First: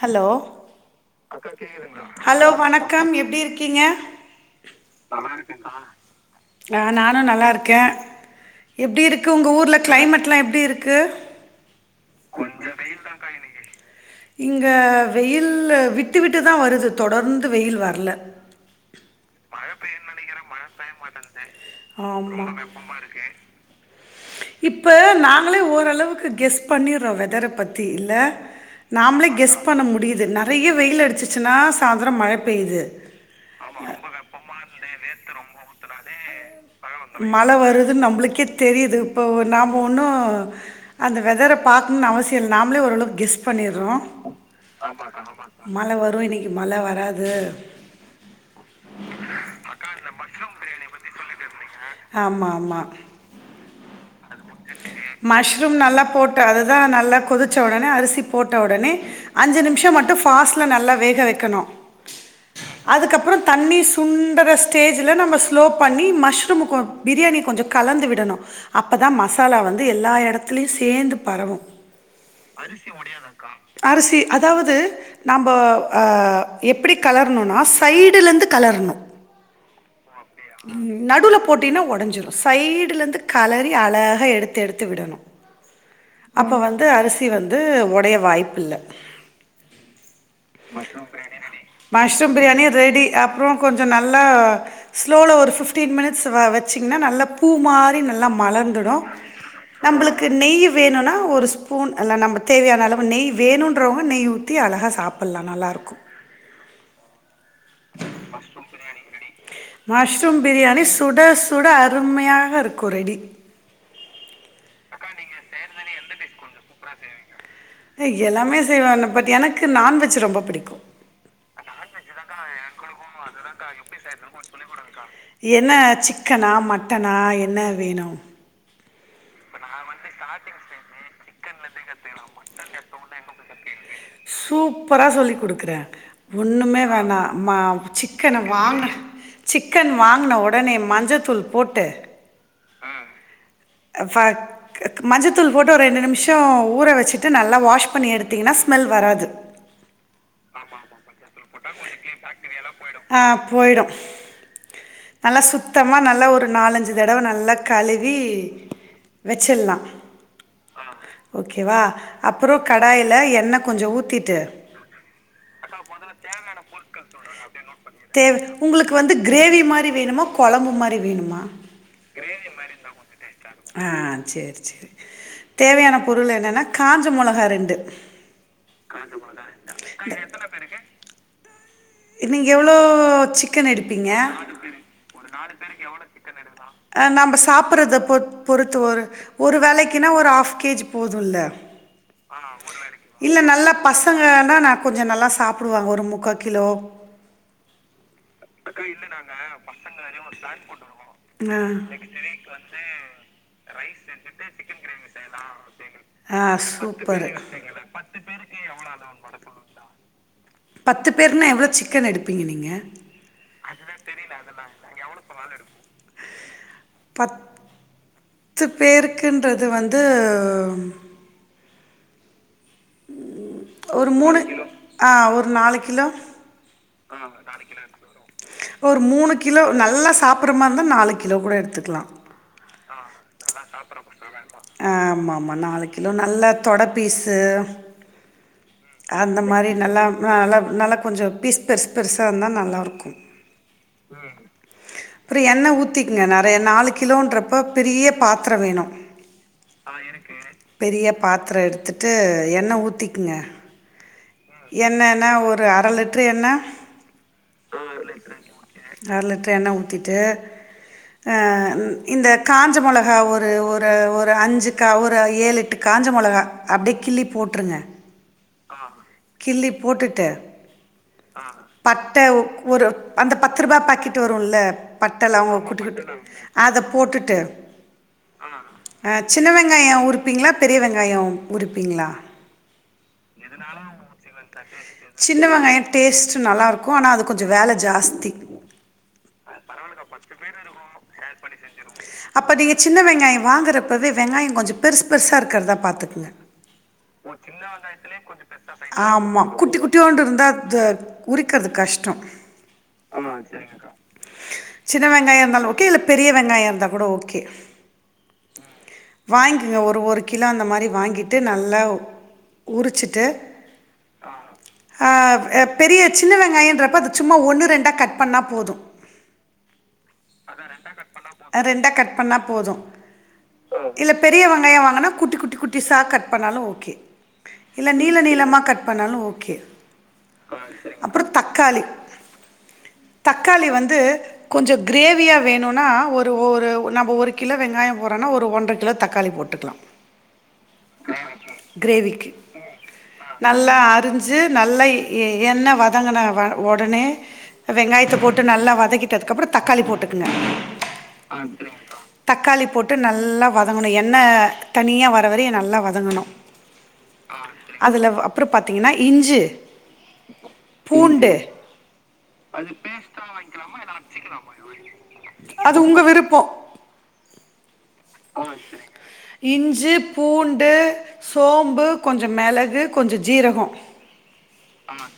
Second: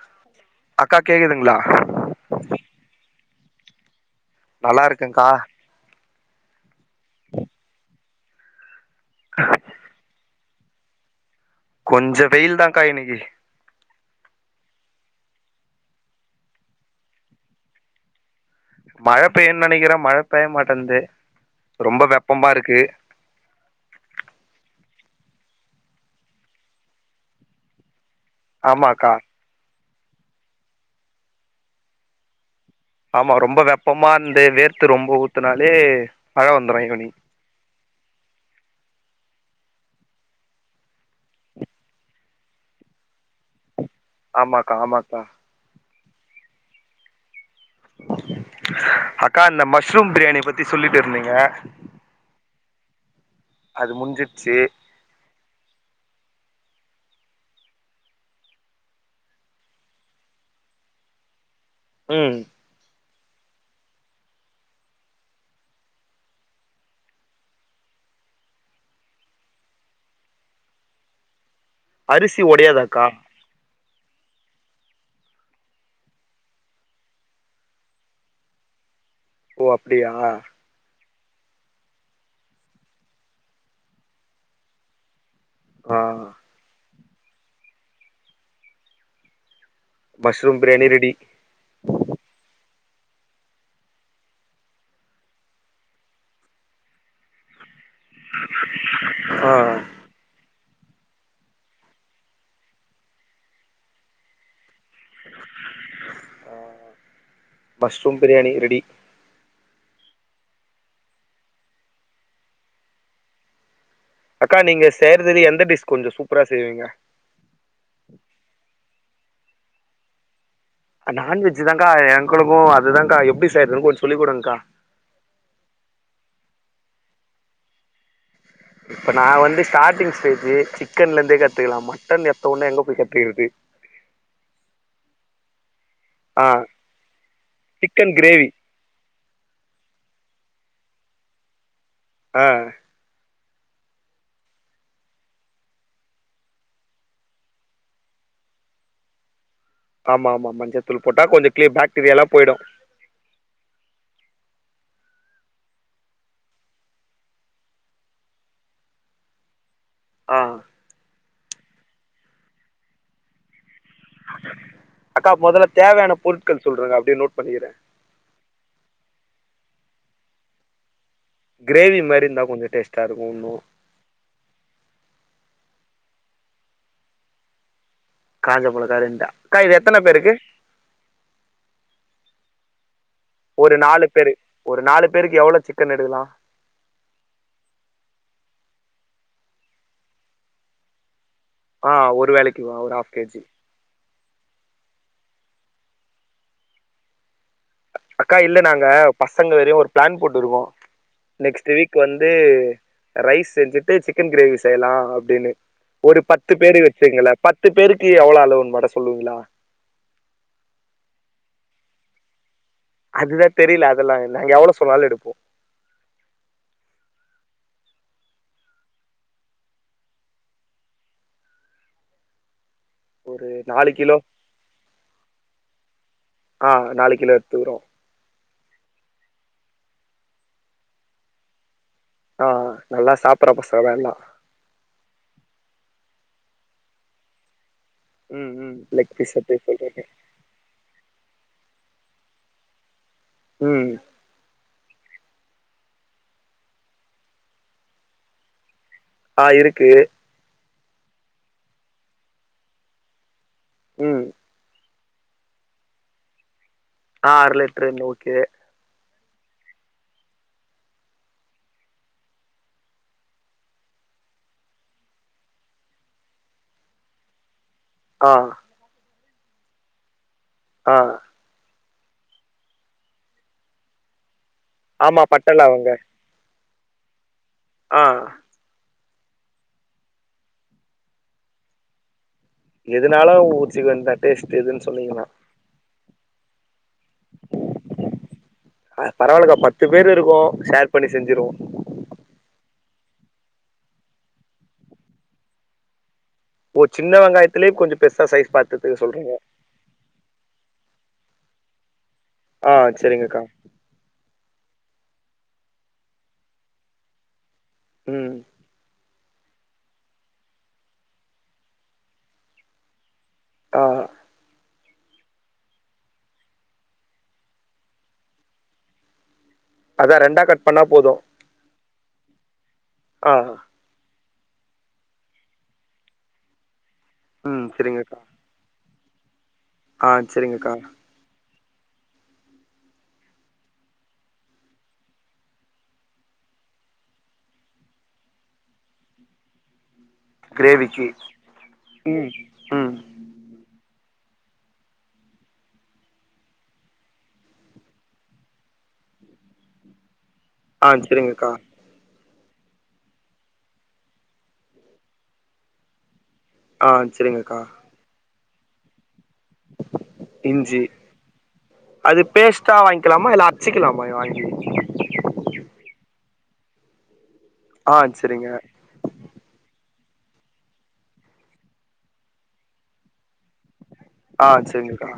hello அக்கா கேக்குதுங்களா hello வணக்கம் எப்டி இருக்கிங்க நல்லா இருக்கேன்க்கா ஆ நானு நல்லாருக்கே எப்டி இருக்கு உங்க ஊர்ல க்ளைமேட்லா எப்டி இருக்கு கொஞ்ச வெயில் தா கா இன்னிக்கி இங்க வெயில் விட்டு விட்டு தா வருது தொடர்ந்து வெயில் வர்ல மழ பெய்யுன் நெனைக்கிற மழ பெய்ய மாட்டேன்து ரொம்ப ஆமா வெப்பமா இருக்கு இப்ப நாங்களே ஓரளவுக்கு கெஸ் பண்ணிர்றோ வெதர பத்தி இல்ல ஆமாக்கா நாமளே கெஸ் பண்ண முடியுது நறய வெயில் அடுச்சுச்சுனா சாய்ந்தரோ மழபெயிது ஆமா ரொம்ப வெப்பமார்ந்து வேர்த்து ரொம்ப ஊத்துனாலே மழ வந்துரு ஈவ்னிங் மழ வருதுன் நம்ளுக்கே தெரிது இப்போ நாம ஒன்னோ அந்த வெதர பாக்ணுன் அவசியோல் நாம்ளே ஓரளவுக் கெஸ் பண்ணிர்றோ ஆமாக்கா ஆமாக்கா மழ வரு இன்னிக்கி மழ வராது அக்கா இந்த மஷ்ரூம் பிரியாணி பத்தி சொல்லிட்டு இருந்திங்க ஆம்மா அம்மா அது முட்ஞ்சுட்ச்சி மஷ்ரூம் நல்லா போட்டு அதுதா நல்ல கொதிச்ச ஒடனே அரிசி போட்ட ஒடனே அஞ்சு நிம்ஷோ மட்டு ஃபாஸ்ட்ல நல்லா வேக வெக்கணு ம் அதுக்கப்பற தண்ணி சுண்டற ஸ்டேஜில நம்ப ஸ்லோ பண்ணி மஷ்ருமுக்கோ பிரியாணி கொஞ்சோ கலந்து விடணு அப்போதா மஸ் மசாலா வந்து எல்லா எடத்துலயு சேந்து பரவு அரிசி ஒடையாதாக்கா அரிசி அதாவது நம்போ ஆ எப்புடி கலர்ணுனா சைடுலந்து கலர்ணு ஓ அப்டியா நடுவுல போட்டின ஒடஞ்சிரு சைடுலந்து கலரி அலஹ் அ எடுத்து எடுத்து விடணு ஆ அப்போ வந்து அரிசி வந்து உடைய வாய்ப்பு இல்ல mushroom biryani ready mushroom biryani ready அப்புறோ கொஞ்சொ நல்லா ஸ்லோல ஒரு ஃபிஃப்டீன் மினிட்ஸ் வ வெச்சிங்கன்னா நல்லா பூ மாரி நல்லா மலர்ந்துடு ஆ நம்மளுக்கு நெய் வேணுனா ஒரு ஸ்பூன் ந நாம தேவையான அளவு நெய் வேணுன்றவங்க நெய் ஊத்தி அழகா சாப் புல்லா நல்லா இருக்கு mushroom biryani ready mushroom biryani சுட சுட அருமையாக இருக்கு ரெடி அக்கா நீங்க செய்றதுல எந்த டிஷ் கொஞ்ச சூப் அ எல்லாமே செய்வே பட் எனக்கு நான்வெஜ் ரொம்ப பிடிக்கு அ நான்வெஜ்ஜுதாக்கா எங்களுக்கு அதுதாக்கா எப்டி செய்றதுன் கொஞ்ச சொல்லி கொடுங்கக்கா என்ன சிக்கனா மட்டனா என்ன வேணு இப்ப நா வந்து ஸ்டார்ட்டிங் ஸ்டேஜ்ஜு சிக்கன்ல இருந்தே கத்துக்கலா மட்டன் எத்த ஒன்னே எங்க போய் கத்துக்கறது சூப்பரா சொல்லி் குடுக்குறே ஆ ஒன்னுமே வேணா மா சிக்கன் சிக்கன கிரேவி வாங்க சிக்கன் வாங்குன ஒடனே மஞ்சத்தூள் போட்டு ஆ அ ஃப கு மஞ்சத்தூள் போட்டு ஒரு ரெண்டு நிமிஷோ ஊற வெச்சுட்டு நல்லா வாஷ் பண்ணி எடுத்தீங்கன்னா ச் ஸ்மெல் வராது ஆமா ஆமா மஞ்சத்தூள் போட்டா கொஞ்ச கிளீ பாக்டீரியா எல்லா போயிடு ஆ போயிடு நல்லா சுத்தமா நல்லா ஒரு நாலஞ்சு தடவ நல்லா கழுவி வெச்சுர்லா ஆ ஓகேவா அப்புறோ கடாயில எண்ண கொஞ்சொ ஊத்திட்டு அக்கா முதல்ல தேவையான பொருட்கள் சொல்றுங்க அப்டியே நோட் பண்ணிக்குற தேவ் உங்களுக்கு வந்து கிரேவி மாரி வேணுமா கொழம்பு மாரி வேணுமா கிரேவி மாரி இருந்தா கொஞ்சொ டேஸ்ட்டா இருக்கு உன்னு ஆ சேரி சேரி தேவையான பொருள் என்னென்னா காஞ்ச மொளகா ரெண்டு காஞ்சமொளாக ரெண்டு அக்கா இது எத்தன பேருக்கு நீங்க எவ்ளோ சிக்கன் ஒரு நாலு எடுப்பீங்க பேரு ஒரு நாலு பேருக்கு எவ்ளோ சிக்கன் எடுக்கலா அ நம்ம சாப்புட்றத பொ பொறுத்து ஒரு ஒரு வேலைக்குனா ஆஃப் கேஜி போதுல ஆ ஒரு வேலைக்குவா ஒரு ஹாஃப் இல்ல கேஜி நல்லா பசங்கனா நா கொஞ்சொ நல்லா சாப்புடுவாங்க ஒரு முக்கா கிலோ அக்கா இல்ல நாங்க பசங்க வரையு ஒரு பிளான் போட்டுருக்கோ ஆ நெக்ஸ்ட் வீக் வந்து ரைஸ் செஞ்சுட்டு சிக்கன் கிரேவி செய்யலா அப்டின்னு ஒரு ஆ பத்து பேரு சூப்பர் வெச்சுக்குங்கள பேர் பத்து பேருக்கு எவ்ளோ அளவுன்னு மட்டு சொல்லுவீங்களா பத்து பேர்னா எவ்ளோ சிக்கன் எடுப்பீங்க நீங்க அதுதா தெரியில அதெல்லா நாங்க எவ்ளோ சொன்னாலு எடுப்போ நல்லா இருக் பத் பத்து பேருக்குன்றது வந்து ஒரு நாலு ஒரு கிலோ மூணு ஆ ஒரு நாலு கிலோ ஆ நாலு கிலோ எடுத்துக்கிறோ ஒரு மூணு கிலோ நல்லா சாப்ட்ற மாரி இருந்தா நாலு கிலோ கூட எடுத்துக்லா ஆ நல்லா சாப்புட்ற பசங்க தா எல்லா ஆமா மா நாலு கிலோ நல்லா தொட பீஸு ம் ம் லெக் பீஸ் அந்த எப்டி மாரி நல்லா சொல்றீங்க நல்லா நல்லா கொஞ்சோ பீஸ் பெருஸ் பெருசா இருந்தா நல்லாருக்கு ம் அப்ற எண்ணெ ஊத்தக்கிங்க நெறய நாலு கிலோன்றப்ப பெரிய பாத்திர வேணு ஆ இருக்கு பெரிய பாத்திர எடுத்துட்டு எண்ணெ ஊத்திக்குங்க ம் எண்ணென்னா ஒரு அர லிடிட்ட்ரு எண்ணெ ஆறுலிட்டரு எண்ணெ ஓகே அரை லிட்டர் எண்ணெ ஊத்திட்டு அ இந்த காஞ்ச மொளகா ஒரு ஒரு ஒரு அஞ்சு கா ஒரு ஏழு காஞ்ச மொளகா அப்டே கிள்ளி போட்ருங்க ஆ கிள்ளி போட்டுட்டு ஆ பட்ட ஒரு அந்த பத்து ரூபா பாக்கெட் வருல்ல ஆமா பட்டை பட்ட லவங்க குட்டுகுட் அத போட்டுட்டு ஆ சின்ன வெங்காய உருப்பீங்ளா பெரிய வெங்காய உருப்பீங்ளா எதுனாலு ஊத்திக்க வேண்டியதா டேஸ்ட் எதுன்னு சொன்னீங்கன்னா சின்ன வெங்காய டேஸ்ட் நல்லாருக்கு க்கு ஆனா அது கொஞ்சோ வேல ஜாஸ்தி பரவால்லக்கா பத்து பேரு இருக்கோ ஷேர் பண்ணி செஞ்சிருவோ அப்போ நீங்க சின்ன வெங்காய வாங்குறப்பவே வெங்காய கொஞ்சோ பெருசு பெருசா இருக்கிறதா பாத்துக்கங்க ஓ சின்ன வெங்காயத்துலயே கொஞ்ச பெருசா சைஸ் பார்த்து ஆமா குட்டி குட்டியூண்டு இருந்தால் உறிக்கிறது கஷ்டம் ஆ ஆமா செரிங்கக்கா சரிங்கக்கா சின்ன வெங்காயம் இருந்தாலும் ஓகே இல்ல பெரிய வெங்காயம் இருந்தா கூட ஓகே ம் வாங்கிங்க ஒரு ஒரு கிலோ அந்த மாரி வாங்கிட்டு நல்லா உரிச்சிட்டு ஆ ஆ ஆ பெரிய சின்ன வெங்காயன்றப்ப அது சும்மா ஒன்று ரெண்டா கட் பண்ணா போது அதா ரெண்டா கட் பண்ணா போது ஆ ரெண்டா கட் பண்ணா போது ஆ இல்ல பெரிய வெங்காய வாங்குனா குட்டி குட்டி குட்டி சா கட் பண்ணாலு ஓகே ம் இல்ல செரிங்கக்கா நீள நீளமா கட் பண்ணாலு ஓகே ஆ சரிங்கக்கா அப்பற தக்காளி தக்காளி வந்து கொஞ்ச கிரேவியா வேணுனா ஒரு ஒரு நாம ஒரு கிலோ வெங்காய போடணு ஒரு ஒன்ற கிலோ தக்காளி போட்டுக்லா கிரேவிக்கி ம் கிரேவிக்கு ம் நல்லா அறிஞ்சு நல்லா எ எண்ணெ வதங்குன வ ஒடனே வெங்காயத்த போட்டு நல்லா வதக்கிட்டதுக்கு அப்பற தக்காளி போட்டுக்கங்க ஆ செரிங்கக்கா தக்காளி போட்டு நல்லா வதங்கணு எண்ணெ தனியாக வர வரையு நல்லா வதங்கணு அ சரிங்கக்கா அதுல வ அப்பற பாத்தீங்கன்னா இஞ்சு இஞ்சி அது பேஸ்ட்டா வாங்கிக்கலாமா இல்ல அரச்சிக்கலாமா வாங்கி அது உங்க விருப்பம் அ சரிங்க இஞ்சு பூண்டு சோம்பு கொஞ்ச மெளகு கொஞ்ச ஜீரகோ அ சரிங்கக்கா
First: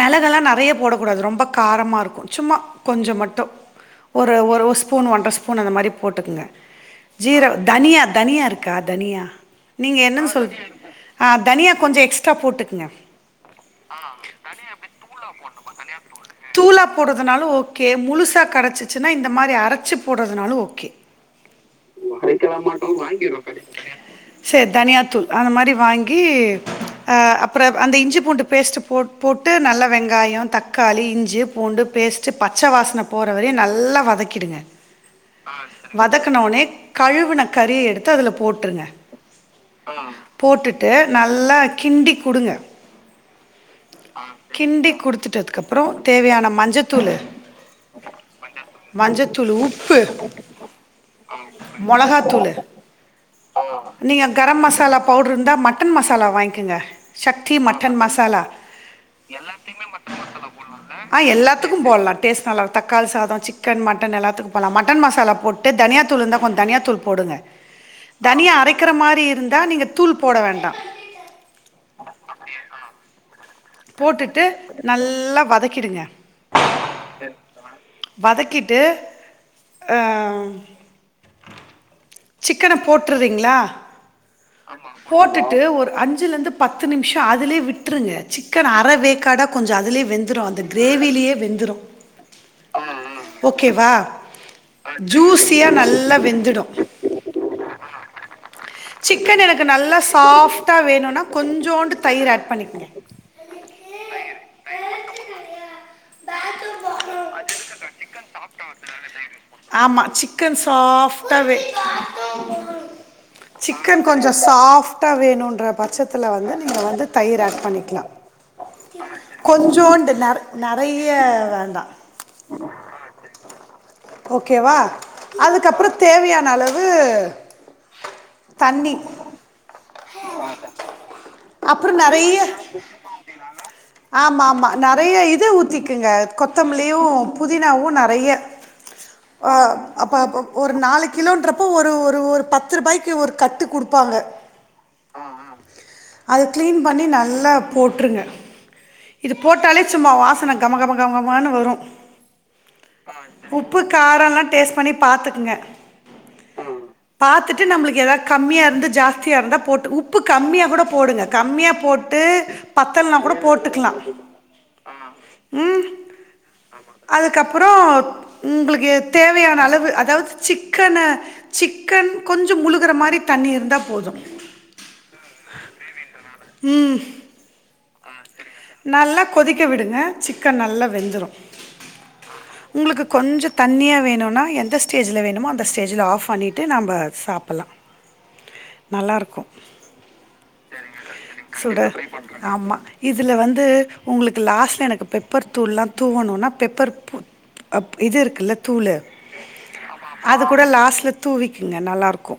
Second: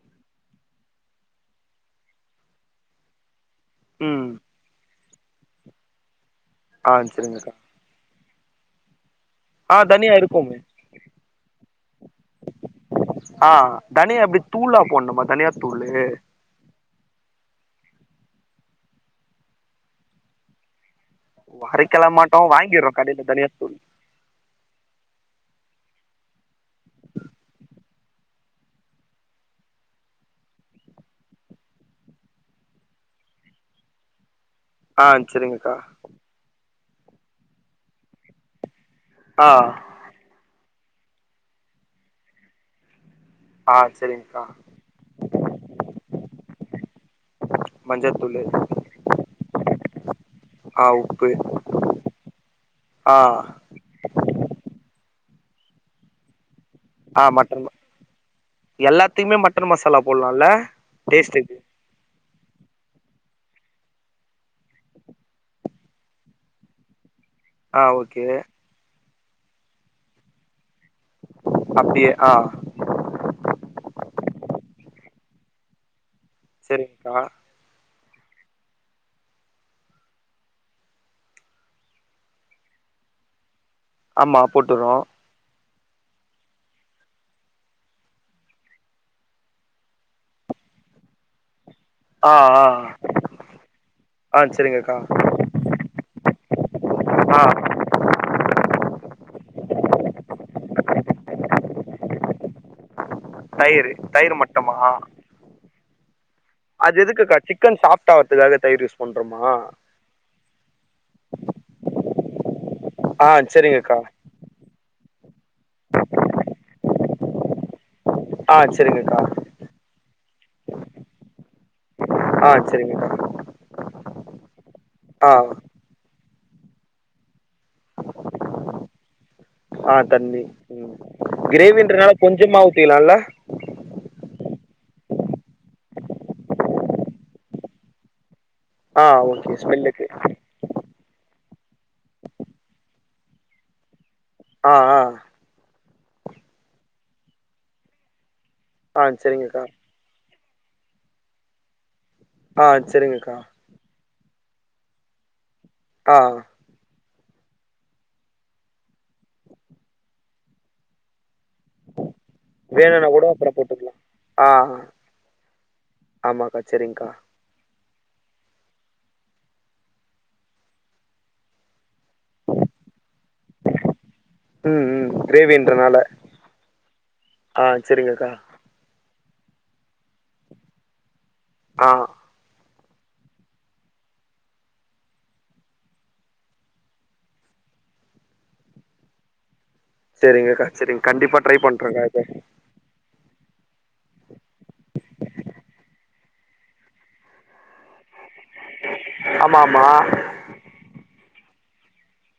மெளகெல்லா நெறைய போட கூடாது ரொம்ப காரமாருக்கு சும்மா கொஞ்ச மட்டு ம் ஒரு ஒரு ஒர் ஸ்பூன் ஒன்ற ஸ்பூன் அந்த மாரி போட்டுக்குங்க ஆ செரிங்கக்கா ஜீரகம் தனியா தனியா இருக்கா தனியா ஆ நீங்க தனியா என்னென் சொல் இருக்குமே அ தனியா கொஞ்ச எக்ஸ்ட்ரா போட்டுக்குங்க அ தனியா எப்டி தூளா போட்ணுமா தனியா தூளு தூளா போட்றதுனாலு ஓகே முழுசா கெடச்சுச்சுன்னா இந்த மாரி அரச்சு போட்றதுனாலு ஓகே அரைக்கெலா மாட்டோ வாங்கிர்றோ கடைல தனியா தூள் சேர் தனியா தூள் அந்த மாரி வாங்கி அ அப்பற அந்த இஞ்சி பூண்டு பேஸ்டு போட் போட்டு நல்ல வெங்காயொ தக்காளி இஞ்சு பூண்டு பேஸ்ட்டு பச்ச வாஸ்ன போற வரையு நல்லா வதக் கிடுங்க ஆ செரிங்கக்கா வதக்குனோனே கழுவுன கறி எடுத்து அதுல போட்ருங்க அ போட்டுட்டு நல்லா கிண்டி குடுங்க ஆ சரிங்க்கா கிண்டி குடுத்துட்டதுக்கப்பறோ தேவையான மஞ்சத்தூளு மஞ்சத்தூளு மஞ்சத்தூள் உப்பு ஆ உப்பு மொளகா தூளு ஆ நீங்க கரம் மசாலா பவுடரு இருந்தா மட்டன் மசாலா வாங்கிக்கங்க சக்தி மட்டன் மசாலா எல்லாத்தியுமே மட்டன் மசாலா போட்லால்ல டேஸ்டுக்கு கும் போட்லா டேஸ்ட் நல்லா தக்காளி சாதொ சிக்கன் மட்டன் எல்லாத்துக்கு போட்லா மட்டன் மசாலா போட்டு தனியா தூள் இருந்தா கொஞ்ச தனியா தூள் போடுங்க ஆ ஓகே தனியா அரைக்கிற மாரி இருந்தா நீங்க தூள் போட வேண்டா அப்டியே அ போட்டுட்டு நல்லா வதக்கிடுங்க சரிங்கா வதக்கிட்டு அ சிக்கன போட்ருறீங்ளா ஆமா போட்டுறோ போட்டுட்டு ஒரு அஞ் சுலருந்து பத்து நிம்ஷோ அதுலே விட்ருங்க சிக்கன் அர வேக்காடா கொஞ்ச அதுலே வெந்துரு அந்த கிரேவிலியே வெந்துரு ஆ ஆ ஓகேவா ஆ சரிங்கக்கா ஜூஸியா நல்லா வெந்துடு அ சிக்கன் எனக்கு நல்லா சாஃப்டா வேணுனா கொஞ்சோண்டு தயிர் ஆட் பண்ணிகுங்க தயிரு தயிர் மட்டுமா அது எதுக்குக்கா சிக்கன் சாஃப்ட் ஆவுரதுக்காக தயிர் யூஸ் பண்றோமா ஆம்மா சிக்கன் சாஃப்டாவே ஆ சரிங்கக்கா சிக்கன் கொஞ்சம் சாஃப்ட்டா வேணுன்ற பட்சத்தில் வந்து நீங்கள் வந்து தயிர் ஆட் பண்ணிக்கலாம் ஆ சரிங்கக்கா கொஞ்சோண்டு ந நிறைய வேண்டாம் ஆ மேடம் சரிங்க ஓகேவா அதுக்கப்புறம் தேவையான அளவு தண்ணி ஆ தண்ணி அப்புறம் கிரேவின்றதனால கொஞ்சமா ஊத்திலாமல்ல ஆமாம்மா நிறைய இது ஊத்திக்குங்க கொத்தமல்லியும் புதினாவும் நிறைய ஆ ஓகே ஸ்மெல்லுக்கு அப்ப அப்ப ஒரு நாலு கிலோன்றப்போ ஒரு ஒரு ஒரு பத்து ரூபாய்க்கு ஒரு கட்டு கொடுப்பாங்க ஆ ஆ அது கிளீன் பண்ணி நல்லா போட்ருங்க ஆ இது சரிங்கக்கா போட்டாலே சும்மா வாசன கமகம கமகமன்னு வரு உப் ஆ சரிங்கக்கா உப்பு காரோலா டேஸ்ட் பண்ணி பாத்துக்குங்க ஆ பாத்துட்டு நம்மளுக்கு எதாவது கம்மியா இருந்து ஜாஸ்தியா இருந்தா போட் டு உப்பு கம்மியா கூட போடுங்க கம்மியா போட்டு வேணும்னா பத்தலனா கூட அப்புறம் போட்டுக்கிலா போட்டுக்கலாம் ஆ ம் ஆமாக்கா சரிங்க்கா அதுக்கப்பறோ உங்களுக்கு எ தேவையான அளவு அதாவது சிக்கன சிக்கன் கொஞ்சோ முழுகிற மாரி தண்ணி இருந்தா போது ம் ம் கிரேவின்றனால ம் ஆ செரிங்க க்கா நல்லா கொதிக்க விடுங்க சிக்கன் நல்லா வெந்துரு ஆ உங்களுக்கு கொஞ்சோ தண்ணியா வேணுனா எந்த ஸ்டேஜ்ல வேணுமோ அந்த ஸ்டேஜ்ல ஆஃப் பண்ணிட்டு நம்ப சாப்பிலா [inaudible] நல்லாருக்கு செரிங்கக்கா செரிங் கண்டிப்பா ட்ரை பண்றங்கா இத இதுல வந்து உங்களுக்கு லாஸ்ட்டா எனக்கு பெப்பர் தூள்லா தூவணுனா பெப்பர் பூ அப் இது இருக்குல்ல தூளு ஆமா ஆமா அது கூட லாஸ்ட்ல தூவிக்குங்க நல்லா இருக்கு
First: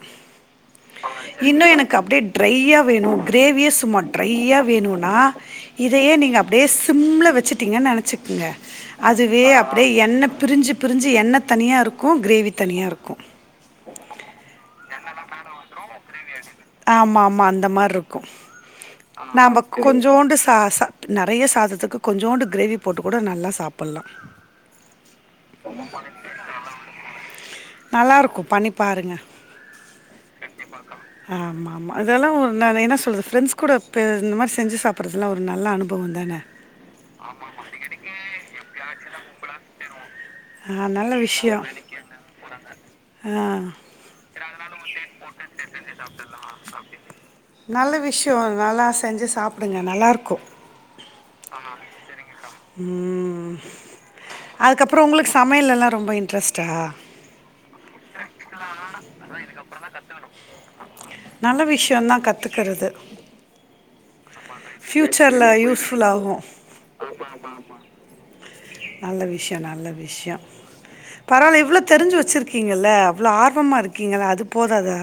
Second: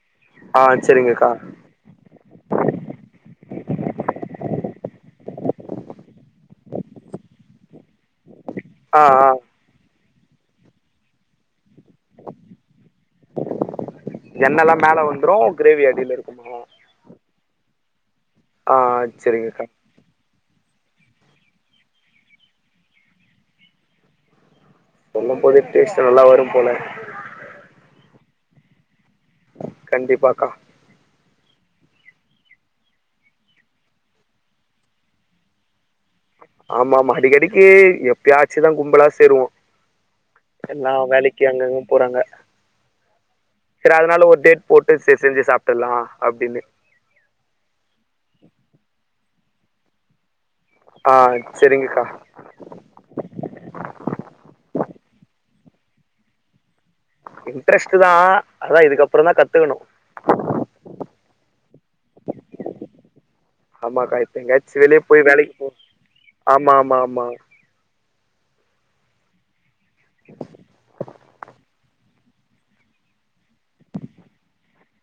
ஆ சரிங்கக்கா இன்னு எனக் கு அப்டியே ட்ரையா வேணு கிரேவியே சும்மா ட்ரையா வேணுனா இதையே நீங்க அப்டியே சிம்ல வச்சுட்டீங்கன்னு நெனச்சுக்குங்க ஆ ஆ அதுவே அப்டியே எண்ணெ பிரிஞ்சு பிரிஞ்சு எண்ணெ தனியா ருக்கு கிரேவி தனியா ருக்கு எண்ணெல்லா மேல வந்துரு கிரேவி அடில இருக்கும் ஆமா ஆமா அந்த மா ருக்கு ஆ நம்ம சரிங்கக்கா கு கொஞ்சோண்டு சா சாப்டு நெறைய சாதத்துக்கு கொஞ்சோண்டு கிரேவி போட்டு கூட நல்லா சாப்பில்லா சொல்லு போதே டேஸ்டு நல்லா வரு போல நல்லாருக்கு பண்ணி பாருங்க கண்டிப்பாக்கா ஆமா ஆமா இதெல்லா ஒரு நானு என்ன சொல்றது ஃபிரெண்ஸ் கூட இப்ப இந்த மாரி செஞ்சு சாப்புறதுலா ஒரு நல்ல அனுபவோந்தான ஆமா ஆமா அடிக்கடிக்கு எப்பியாச்சுதா கும்புலா சேருவோ ஆ எல்லா நல்ல வேலைக்கு விஷ்யோ அங்கங்க போறாங்க ஆ செரி அதுனால ஒரு டேட் போட்டு சே செஞ்சு சாப்ட்டுலா அப்டின்னு நல்ல விஷ்யோ நல்லா செஞ்சு சாப்பிடுங்க நல்லாருக்கு ஆ செரிங்கக்கா ம் அதுக்கப்பறோ உங்களுக்கு சமையெல்லா ரொம்ப இன்ட்ரெஸ்ட்டா இன்ட்ரெஸ்ட் தா அதா இதுக்கப்பறோ தா கத்துக்கணு நல்ல விஷ்யந்தா கத்துக்கிறது ஆமாக்கா இப்ப எங்கயாச்சு வெளிய போய் ஃப்யூச்சர் ல வேலைக்கு போ யூஸ் ஃபுல் ஆகு ஆமா ஆமா ஆமா நல்ல விஷ்யோ நல்ல விஷ்யோ பரவால்ல இவ்ளோ தெரிஞ்சு வச்சுருக்கீங்கள அவ்ளோ ஆர்வமா இருக்கீங்கள அது போதாதா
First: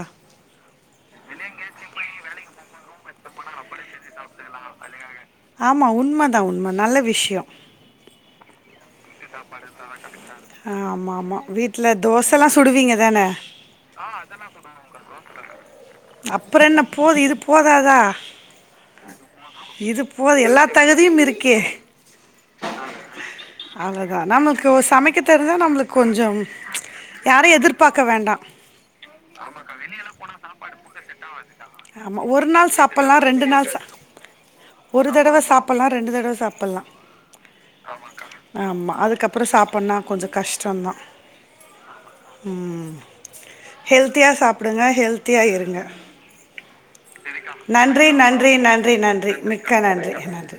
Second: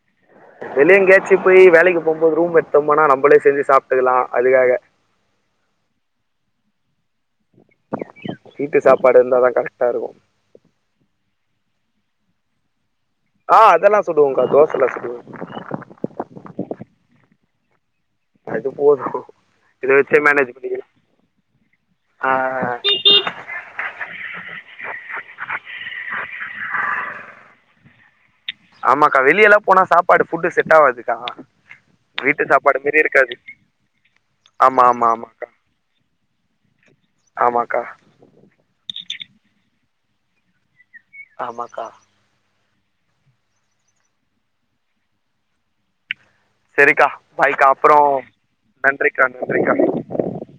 வெளிய எங்கேயாச்சு போய் வேலைக்கு போம்போது ரூம் எத்தோம்மானா நம்பளே செஞ்சு சாப்டுக்கலா அதுக்காக ஆமா உண்ம தா உண்ம நல்ல விஷ்யோ வீட்டு சாப்பாடு இருந்தாதா கரெக்ட்டா இருக்கு ஆ ஆமா ஆமா வீட்ல தோசலா சுடுவீங்கதான ஆ அதெல்லா சுடுவோங்கா தோசலா சுடுவோ அப்புறென்ன போது இது போதாதா அது போது இத இது வச்சே போது மேனேஜ் எல்லா பண்ணிக்கலா தகுதியும் இருக்கே ஆ அவ்ளதா நமக்கு சமைக்க தெரிஞ்சா நம்ளுக் கொஞ்சோ யாரையு எதிர்பாக்க வேண்டா ஆமாக்கா வெளியல்லா போனா சாப்பாடு ஃபுட்டு செட் ஆவாதுக்கா ஆமா வீட்டு ஒரு நாள் சாப்பாடு சாப் மாரி ட்டோனா இருக்காது ரெண்டு நாள் சா ஆமா ஒரு ஆமாம் தடவ சாப்புல்லா ரெண்டு தடவ சாப்புல்லா ஆமாக்கா ஆமா அதுக்கப்புறோ சாப்புனா கொஞ்சோ கஷ்டோந்தா ஆமாக்கா ம் ஹெல்த்தியா சாப்புடுங்க ஹெல்த்தியா இருங்க செரிக்கா பாய்க்கா அப்புறோ நன்றி நன்றி நன்றி நன்றிக்கா நன்றி மிக்க நன்றிக்கா நன்றி நன்றி